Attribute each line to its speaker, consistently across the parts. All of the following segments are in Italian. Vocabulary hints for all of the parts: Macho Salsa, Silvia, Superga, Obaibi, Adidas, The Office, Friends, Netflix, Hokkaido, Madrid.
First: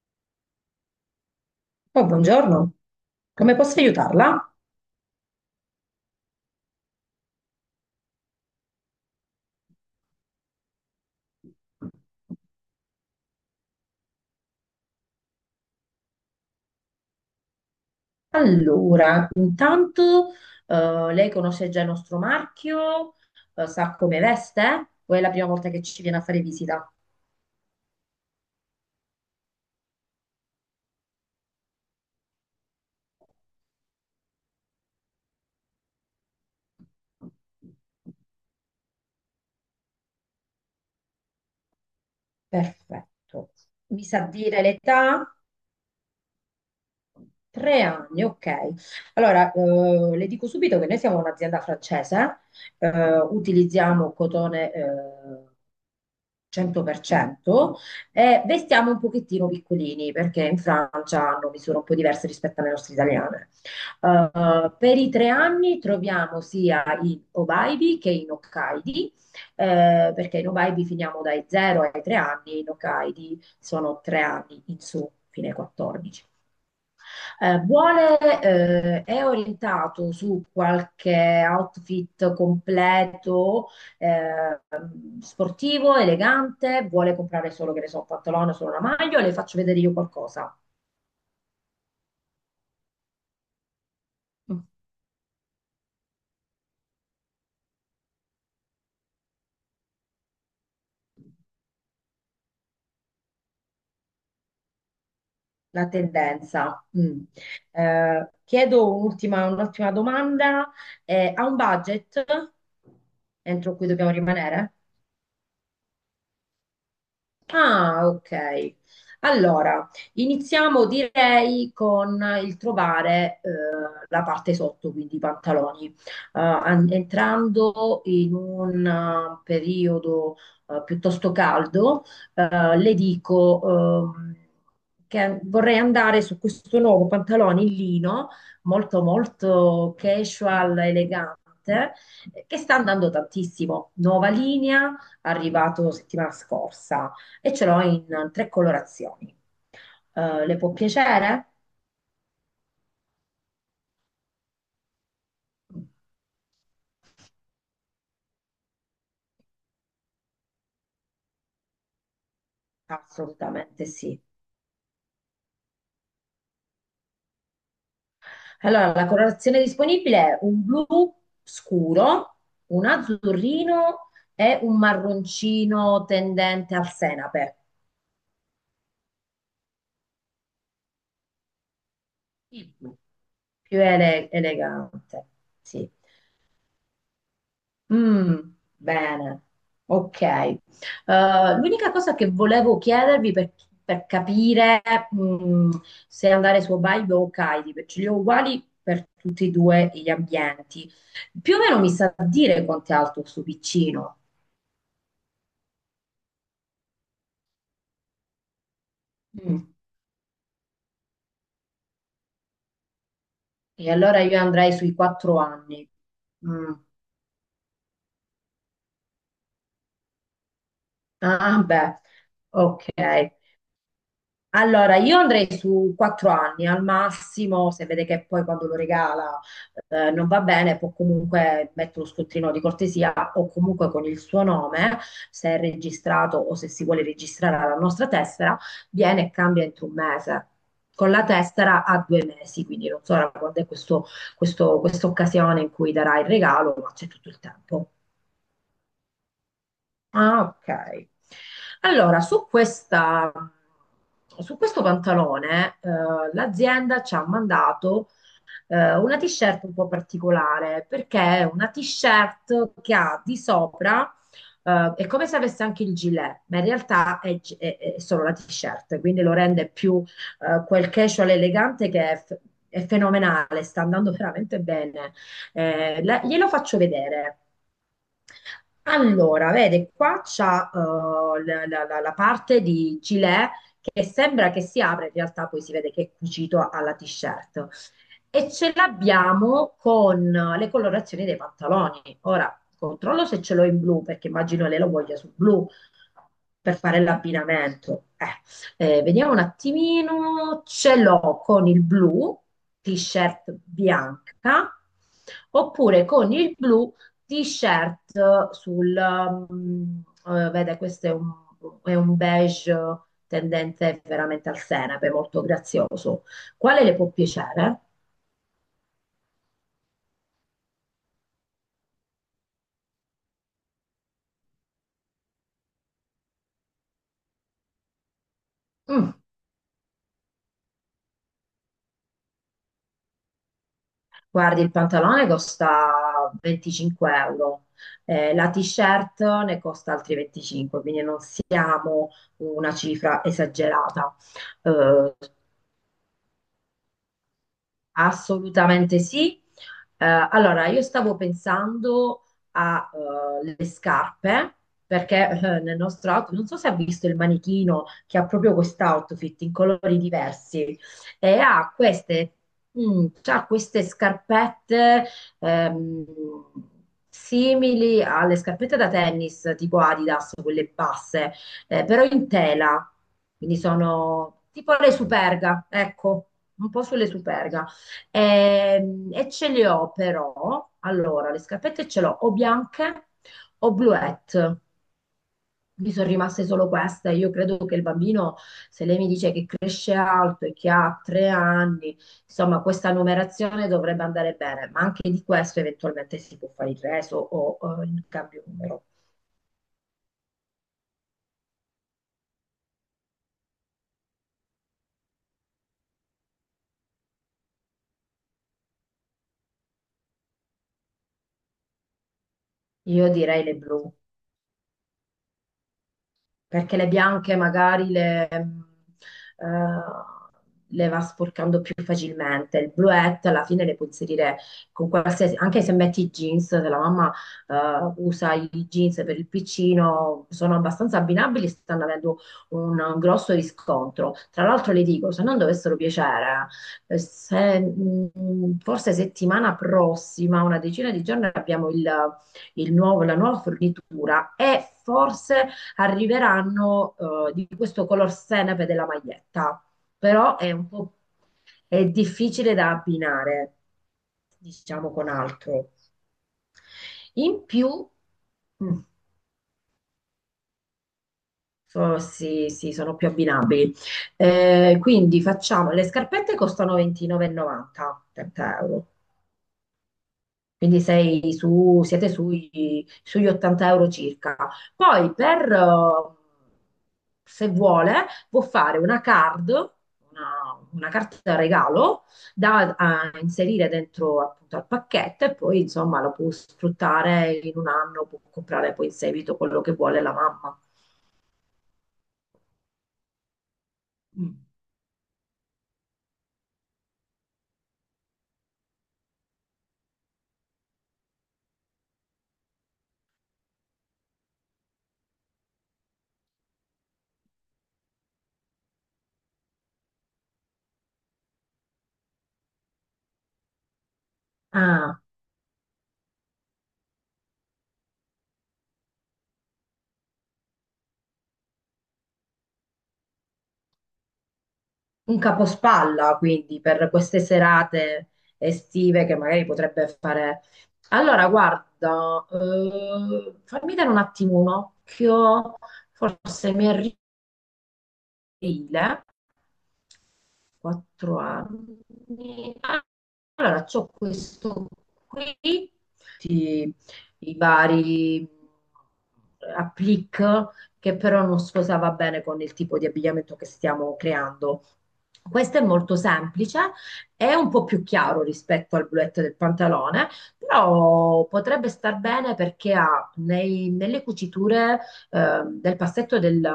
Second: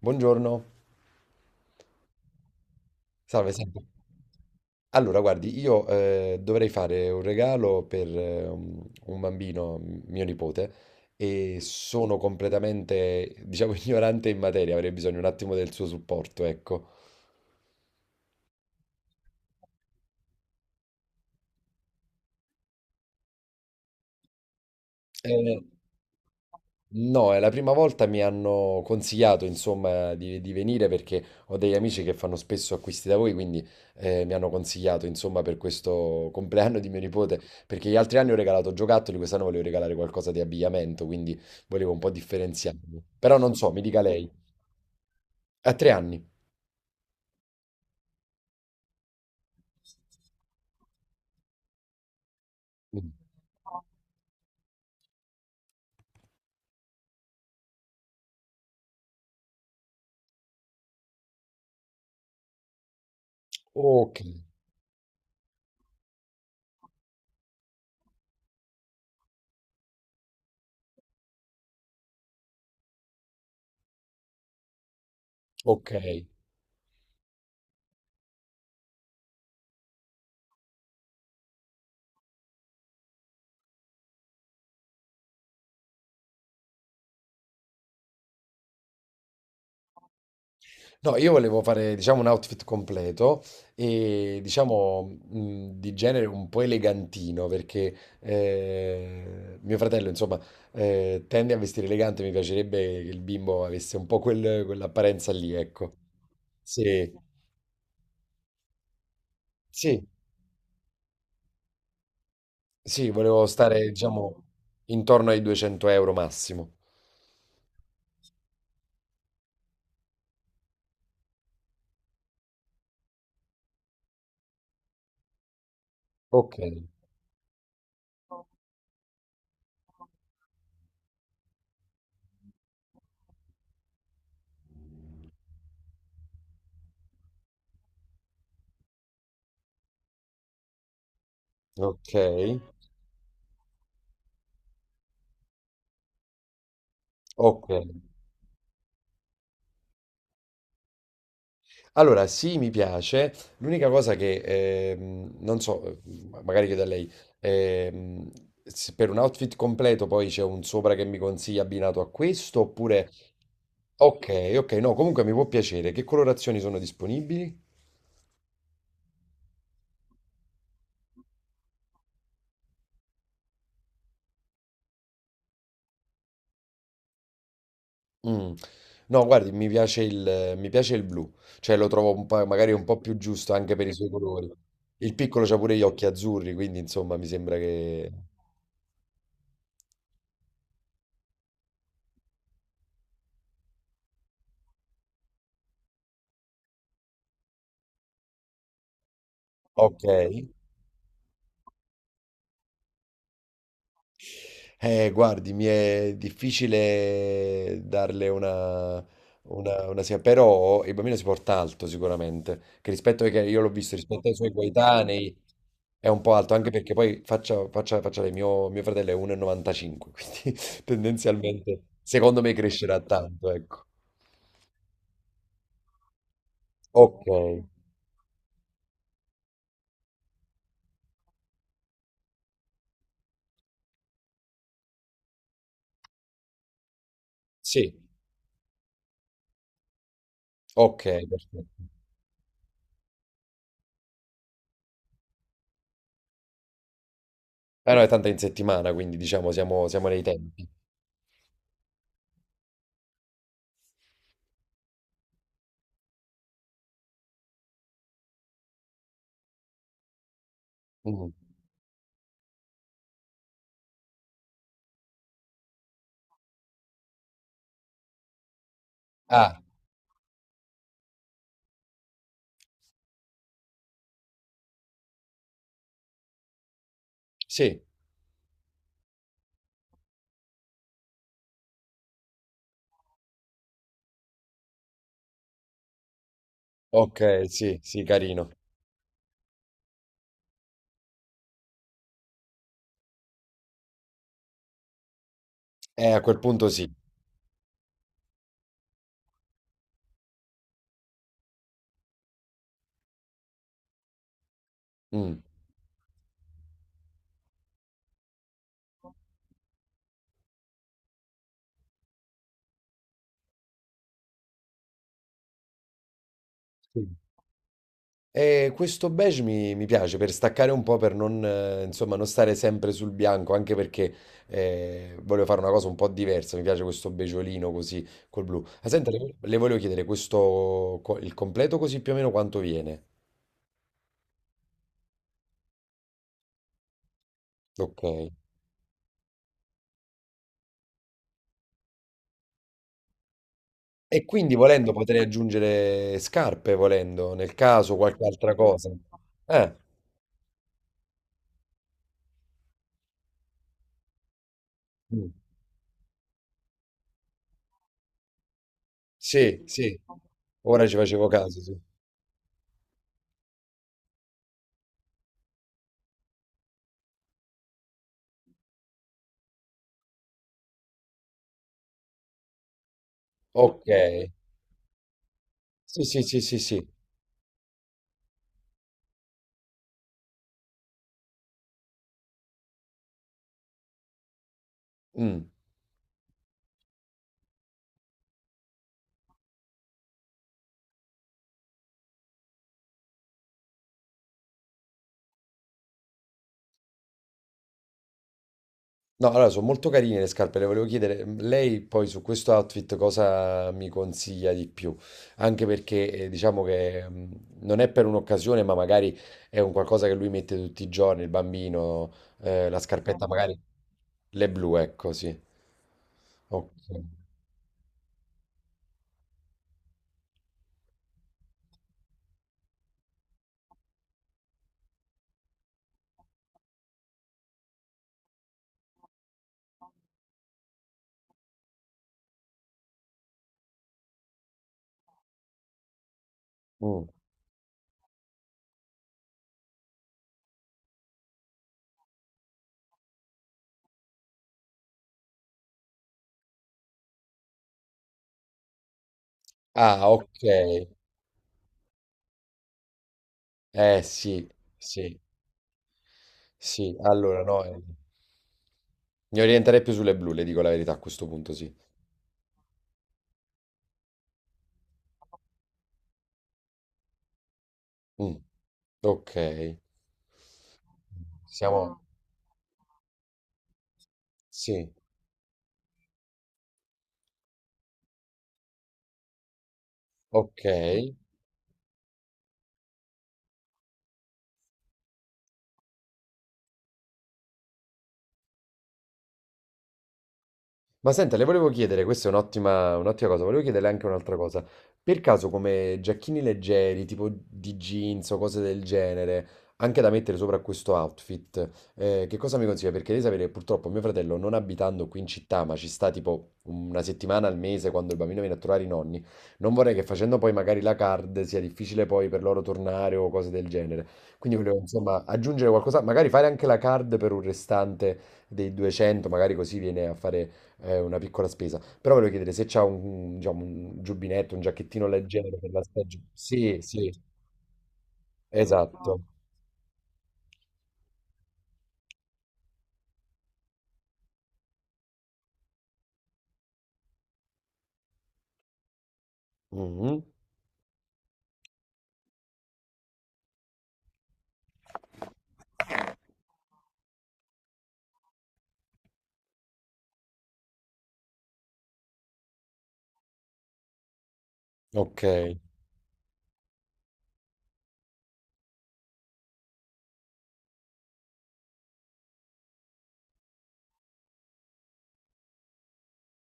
Speaker 1: Buongiorno,
Speaker 2: Oh, buongiorno,
Speaker 1: salve,
Speaker 2: come posso
Speaker 1: senta.
Speaker 2: aiutarla?
Speaker 1: Allora, guardi, io dovrei fare un regalo per un bambino, mio nipote, e sono completamente, diciamo, ignorante in materia, avrei bisogno un attimo del suo supporto, ecco.
Speaker 2: Allora, intanto lei conosce già il nostro marchio. Sa come veste? O è la prima
Speaker 1: Eh,
Speaker 2: volta che ci viene a fare visita?
Speaker 1: No, è la prima volta mi hanno consigliato, insomma, di venire perché ho degli amici che fanno spesso acquisti da voi, quindi mi hanno consigliato, insomma, per questo compleanno di mio nipote, perché gli altri anni ho regalato giocattoli, quest'anno volevo regalare qualcosa di abbigliamento, quindi volevo un po' differenziarmi. Però
Speaker 2: Perfetto.
Speaker 1: non so, mi dica
Speaker 2: Mi sa
Speaker 1: lei.
Speaker 2: dire l'età?
Speaker 1: A tre anni.
Speaker 2: 3 anni, ok. Allora, le dico subito che noi siamo un'azienda francese,
Speaker 1: Mm.
Speaker 2: utilizziamo cotone, 100% e vestiamo un pochettino piccolini perché in Francia hanno misure un po' diverse rispetto alle nostre italiane.
Speaker 1: Ok,
Speaker 2: Per i 3 anni troviamo sia in Obaibi che in Hokkaidi, perché in Obaibi finiamo dai 0 ai 3 anni, in Hokkaidi sono 3 anni in su, fino ai
Speaker 1: ok.
Speaker 2: 14. È orientato su qualche outfit completo, eh, sportivo, elegante, vuole comprare solo, che ne so, un pantalone, solo una maglia, o le faccio vedere io qualcosa?
Speaker 1: No, io volevo fare, diciamo, un outfit completo e,
Speaker 2: Mm.
Speaker 1: diciamo, di genere un po' elegantino, perché mio fratello, insomma, tende a vestire elegante, mi piacerebbe che il bimbo avesse un po' quell'apparenza lì,
Speaker 2: La
Speaker 1: ecco.
Speaker 2: tendenza.
Speaker 1: Sì,
Speaker 2: Mm. Chiedo un'ultima
Speaker 1: sì,
Speaker 2: domanda. Ha un budget
Speaker 1: sì, volevo
Speaker 2: entro cui
Speaker 1: stare,
Speaker 2: dobbiamo
Speaker 1: diciamo,
Speaker 2: rimanere?
Speaker 1: intorno ai 200 euro massimo.
Speaker 2: Ah, ok. Allora, iniziamo direi con il trovare la parte sotto, quindi i pantaloni.
Speaker 1: Ok,
Speaker 2: Entrando in un periodo piuttosto caldo, le dico che vorrei andare su questo nuovo pantalone in lino, molto molto casual, elegante,
Speaker 1: ok,
Speaker 2: che sta andando tantissimo. Nuova linea, arrivato settimana scorsa e ce
Speaker 1: ok.
Speaker 2: l'ho in tre colorazioni. Le può piacere?
Speaker 1: Allora, sì, mi piace. L'unica cosa che non so, magari chiedo a lei, ehm, se per un outfit completo poi c'è un sopra che mi consiglia abbinato a questo oppure...
Speaker 2: Assolutamente sì.
Speaker 1: Ok, ok, no, comunque mi può piacere. Che colorazioni sono disponibili?
Speaker 2: Allora, la colorazione disponibile è un blu scuro, un azzurrino e un marroncino tendente al senape.
Speaker 1: Mm. No, guardi, mi piace il blu, cioè lo trovo
Speaker 2: Il
Speaker 1: magari un
Speaker 2: blu,
Speaker 1: po' più giusto anche
Speaker 2: più
Speaker 1: per i suoi colori. Il
Speaker 2: elegante.
Speaker 1: piccolo c'ha pure gli
Speaker 2: Sì.
Speaker 1: occhi azzurri, quindi insomma mi sembra che...
Speaker 2: Mm, bene, ok. L'unica cosa che volevo chiedervi per capire mm, se andare su Hokkaido o Hokkaido, perché li ho uguali per tutti e due
Speaker 1: Ok.
Speaker 2: gli ambienti, più o meno mi sa dire quanto è alto sto piccino.
Speaker 1: Guardi, mi è difficile darle una,
Speaker 2: Mm,
Speaker 1: una, una sia- però il bambino si porta alto sicuramente, che rispetto ai che io l'ho
Speaker 2: E
Speaker 1: visto,
Speaker 2: allora
Speaker 1: rispetto ai
Speaker 2: io
Speaker 1: suoi
Speaker 2: andrei sui
Speaker 1: coetanei
Speaker 2: 4 anni.
Speaker 1: è un po' alto, anche
Speaker 2: Mm.
Speaker 1: perché poi faccia lei, mio fratello è 1,95, quindi
Speaker 2: Ah,
Speaker 1: tendenzialmente
Speaker 2: beh,
Speaker 1: secondo me
Speaker 2: ok.
Speaker 1: crescerà tanto, ecco.
Speaker 2: Allora, io andrei su 4 anni al
Speaker 1: Ok,
Speaker 2: massimo, se vede che poi quando lo regala non va bene, può comunque mettere uno scontrino di cortesia o comunque con il suo nome, se è registrato o se si vuole registrare alla
Speaker 1: sì,
Speaker 2: nostra tessera, viene e cambia entro un mese.
Speaker 1: ok,
Speaker 2: Con la
Speaker 1: perfetto.
Speaker 2: tessera a 2 mesi, quindi non so ora quando è questa occasione in cui darà il regalo, ma c'è tutto il tempo.
Speaker 1: Ah no, è tanto in settimana, quindi diciamo siamo nei
Speaker 2: Ah,
Speaker 1: tempi.
Speaker 2: ok. Allora, su questo pantalone, l'azienda ci ha mandato una t-shirt un po' particolare, perché
Speaker 1: Mm.
Speaker 2: è una t-shirt che ha di sopra, è come se avesse anche il gilet, ma in realtà è solo la t-shirt, quindi lo
Speaker 1: Ah,
Speaker 2: rende più quel casual elegante che è fenomenale, sta andando veramente bene. Glielo faccio vedere.
Speaker 1: sì,
Speaker 2: Allora, vede, qua c'ha la parte di gilet che sembra che si apre, in realtà poi si vede che è cucito alla
Speaker 1: ok,
Speaker 2: t-shirt
Speaker 1: sì, sì, carino.
Speaker 2: e ce l'abbiamo con le colorazioni dei pantaloni. Ora controllo se ce l'ho in blu, perché immagino lei lo voglia sul blu
Speaker 1: A quel punto
Speaker 2: per
Speaker 1: sì.
Speaker 2: fare l'abbinamento. Vediamo un attimino, ce l'ho con il blu, t-shirt bianca,
Speaker 1: Mm.
Speaker 2: oppure con il blu, t-shirt vede, è un beige tendente veramente al senape, molto grazioso. Quale le
Speaker 1: Sì.
Speaker 2: può piacere?
Speaker 1: E questo beige mi piace per staccare un po', per non, insomma, non stare sempre sul bianco, anche perché voglio fare una cosa un po' diversa. Mi piace questo beggiolino così col blu. Ah, senta,
Speaker 2: Mm.
Speaker 1: le volevo chiedere questo, il completo così più o meno quanto viene.
Speaker 2: Guardi, il pantalone costa 25 euro,
Speaker 1: Ok.
Speaker 2: la t-shirt ne costa altri 25, quindi non siamo una cifra esagerata.
Speaker 1: E quindi volendo
Speaker 2: Eh,
Speaker 1: potrei aggiungere scarpe, volendo, nel caso qualche altra cosa.
Speaker 2: Assolutamente sì.
Speaker 1: Eh,
Speaker 2: Eh, allora, io stavo pensando alle scarpe, perché
Speaker 1: mm.
Speaker 2: nel nostro outfit, non so se ha visto il manichino che ha proprio quest'outfit in
Speaker 1: Sì, sì.
Speaker 2: colori diversi
Speaker 1: Ora ci facevo
Speaker 2: e
Speaker 1: caso, sì.
Speaker 2: c'ha queste scarpette ehm, simili alle scarpette da tennis, tipo Adidas, quelle basse, però in tela, quindi
Speaker 1: Ok.
Speaker 2: sono tipo le Superga,
Speaker 1: Sì, sì,
Speaker 2: ecco,
Speaker 1: sì, sì,
Speaker 2: un po'
Speaker 1: sì.
Speaker 2: sulle Superga. Ce le ho però, allora, le scarpette ce l'ho o bianche o bluette.
Speaker 1: Mm.
Speaker 2: Mi sono rimaste solo queste. Io credo che il bambino, se lei mi dice che cresce alto e che ha 3 anni, insomma, questa numerazione dovrebbe andare bene, ma anche di questo eventualmente si può fare il reso o il cambio numero.
Speaker 1: No, allora sono molto carine le scarpe, le volevo chiedere, mm, lei poi su questo outfit cosa mi consiglia di più? Anche perché diciamo che non è per un'occasione, ma magari è un qualcosa che lui mette tutti i giorni, il bambino, la
Speaker 2: Io
Speaker 1: scarpetta Esatto.
Speaker 2: direi le
Speaker 1: Magari,
Speaker 2: blu,
Speaker 1: le blu, ecco, sì. Ok.
Speaker 2: perché le bianche magari le va sporcando più facilmente. Il bluette alla fine le puoi inserire con qualsiasi, anche se metti i jeans, se la mamma usa i jeans per il piccino, sono abbastanza abbinabili, stanno avendo un grosso riscontro. Tra l'altro le dico, se non dovessero piacere,
Speaker 1: Mm.
Speaker 2: se, forse settimana prossima, una decina di giorni, abbiamo la nuova fornitura e forse arriveranno di questo color senape della maglietta,
Speaker 1: Ah,
Speaker 2: però
Speaker 1: ok.
Speaker 2: è un po' è difficile da abbinare,
Speaker 1: Eh sì,
Speaker 2: diciamo, con
Speaker 1: sì,
Speaker 2: altro.
Speaker 1: sì. Allora
Speaker 2: In
Speaker 1: no,
Speaker 2: più, mm,
Speaker 1: mi orienterei più sulle blu, le dico la verità a questo punto, sì.
Speaker 2: sì, sì, sono più abbinabili. Quindi facciamo, le scarpette costano 29,90,
Speaker 1: Mm.
Speaker 2: 30 euro.
Speaker 1: Ok.
Speaker 2: Quindi sei su-
Speaker 1: Siamo...
Speaker 2: siete sui- sugli 80 euro circa.
Speaker 1: Sì,
Speaker 2: Poi se vuole, può fare una card, una
Speaker 1: okay.
Speaker 2: carta regalo da a inserire dentro appunto al pacchetto e poi insomma lo può sfruttare in un anno, può comprare poi in seguito quello che vuole la mamma.
Speaker 1: Ma senta, le volevo chiedere, questa è un'ottima cosa, volevo chiederle anche
Speaker 2: Mm.
Speaker 1: un'altra cosa. Per caso come giacchini leggeri, tipo di jeans o cose del genere, anche da mettere sopra questo outfit, che cosa mi consiglia? Perché devi sapere, che purtroppo mio fratello, non abitando qui in città, ma ci sta tipo una settimana al mese quando il bambino viene a trovare i nonni, non vorrei che facendo poi magari la card sia difficile poi per loro tornare o cose del genere. Quindi volevo
Speaker 2: Ah,
Speaker 1: insomma aggiungere qualcosa, magari fare anche la card per un restante dei 200, magari così viene a fare è una piccola spesa. Però volevo chiedere se c'ha un, diciamo, un giubbinetto, un giacchettino
Speaker 2: un
Speaker 1: leggero per la
Speaker 2: capospalla,
Speaker 1: stagione.
Speaker 2: quindi,
Speaker 1: Sì,
Speaker 2: per
Speaker 1: sì,
Speaker 2: queste serate estive che
Speaker 1: esatto.
Speaker 2: magari potrebbe fare. Allora, guarda, fammi dare un attimo un occhio, forse mi aprile,
Speaker 1: Mhm.
Speaker 2: 4 anni. Allora c'ho questo qui, tutti i vari applique che però non sposava bene con il tipo di abbigliamento che stiamo creando.
Speaker 1: Ok.
Speaker 2: Questo è molto semplice, è un po' più chiaro rispetto al bluette del pantalone, però potrebbe star bene perché ha nelle cuciture del passetto del,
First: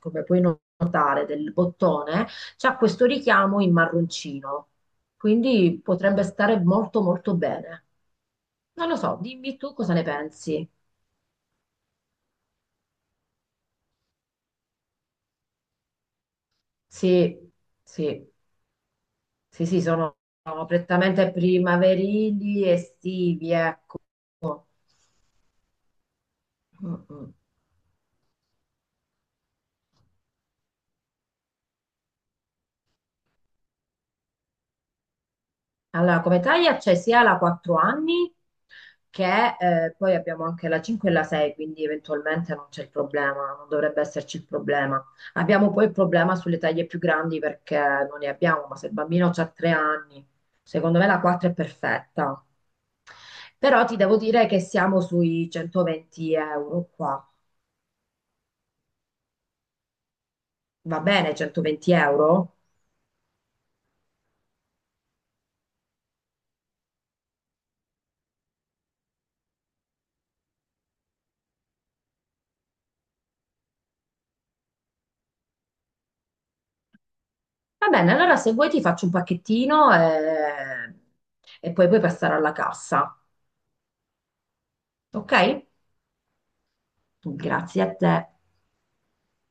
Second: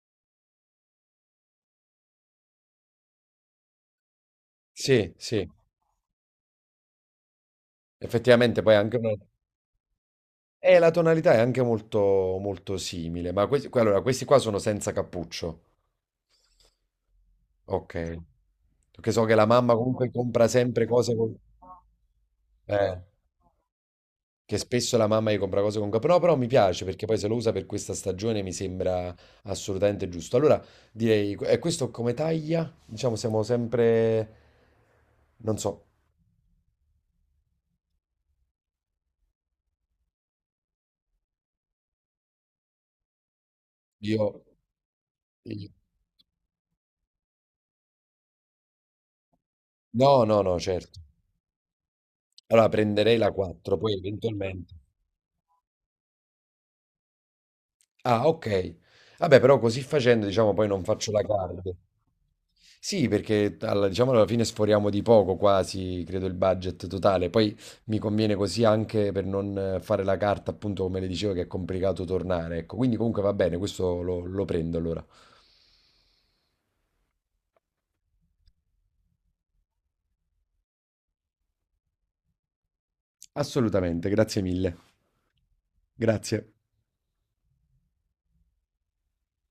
Speaker 2: come puoi notare, del bottone, c'ha questo richiamo in marroncino,
Speaker 1: Sì, sì.
Speaker 2: quindi potrebbe stare molto molto bene.
Speaker 1: Effettivamente poi è
Speaker 2: Non lo
Speaker 1: anche una...
Speaker 2: so, dimmi tu cosa ne pensi.
Speaker 1: E la tonalità è anche molto, molto simile. Ma questi, allora, questi qua sono senza cappuccio.
Speaker 2: Sì,
Speaker 1: Ok.
Speaker 2: sì,
Speaker 1: Perché so che la
Speaker 2: sì,
Speaker 1: mamma
Speaker 2: sì,
Speaker 1: comunque compra
Speaker 2: sono
Speaker 1: sempre cose
Speaker 2: prettamente
Speaker 1: con...
Speaker 2: primaverili,
Speaker 1: Eh.
Speaker 2: estivi, ecco.
Speaker 1: Che spesso la mamma gli compra cose con capo. No, però mi piace perché
Speaker 2: Mm,
Speaker 1: poi se lo
Speaker 2: mm.
Speaker 1: usa per questa stagione mi sembra assolutamente giusto. Allora direi, e questo come taglia? Diciamo siamo sempre, non so.
Speaker 2: Allora, come taglia c'è sia la 4 anni che poi abbiamo anche la 5 e la 6, quindi eventualmente non c'è il problema, non dovrebbe
Speaker 1: io...
Speaker 2: esserci il problema.
Speaker 1: io-
Speaker 2: Abbiamo poi il problema sulle taglie più grandi perché non ne abbiamo, ma se il bambino ha 3
Speaker 1: No,
Speaker 2: anni,
Speaker 1: no, no, certo.
Speaker 2: secondo me la 4 è perfetta.
Speaker 1: Allora prenderei la 4,
Speaker 2: Però
Speaker 1: poi
Speaker 2: ti devo dire che
Speaker 1: eventualmente...
Speaker 2: siamo sui 120 euro qua.
Speaker 1: Ah, ok. Vabbè, però così facendo, diciamo, poi non
Speaker 2: Va
Speaker 1: faccio la
Speaker 2: bene,
Speaker 1: card.
Speaker 2: 120 euro?
Speaker 1: Sì, perché alla, diciamo alla fine sforiamo di poco quasi, credo, il budget totale. Poi mi conviene così anche per non fare la carta, appunto, come le dicevo, che è complicato tornare. Ecco, quindi comunque va bene, questo lo prendo allora.
Speaker 2: Va bene, allora se vuoi ti faccio un pacchettino e poi puoi passare alla cassa,
Speaker 1: Assolutamente, grazie mille.
Speaker 2: ok?
Speaker 1: Grazie.
Speaker 2: Grazie a te.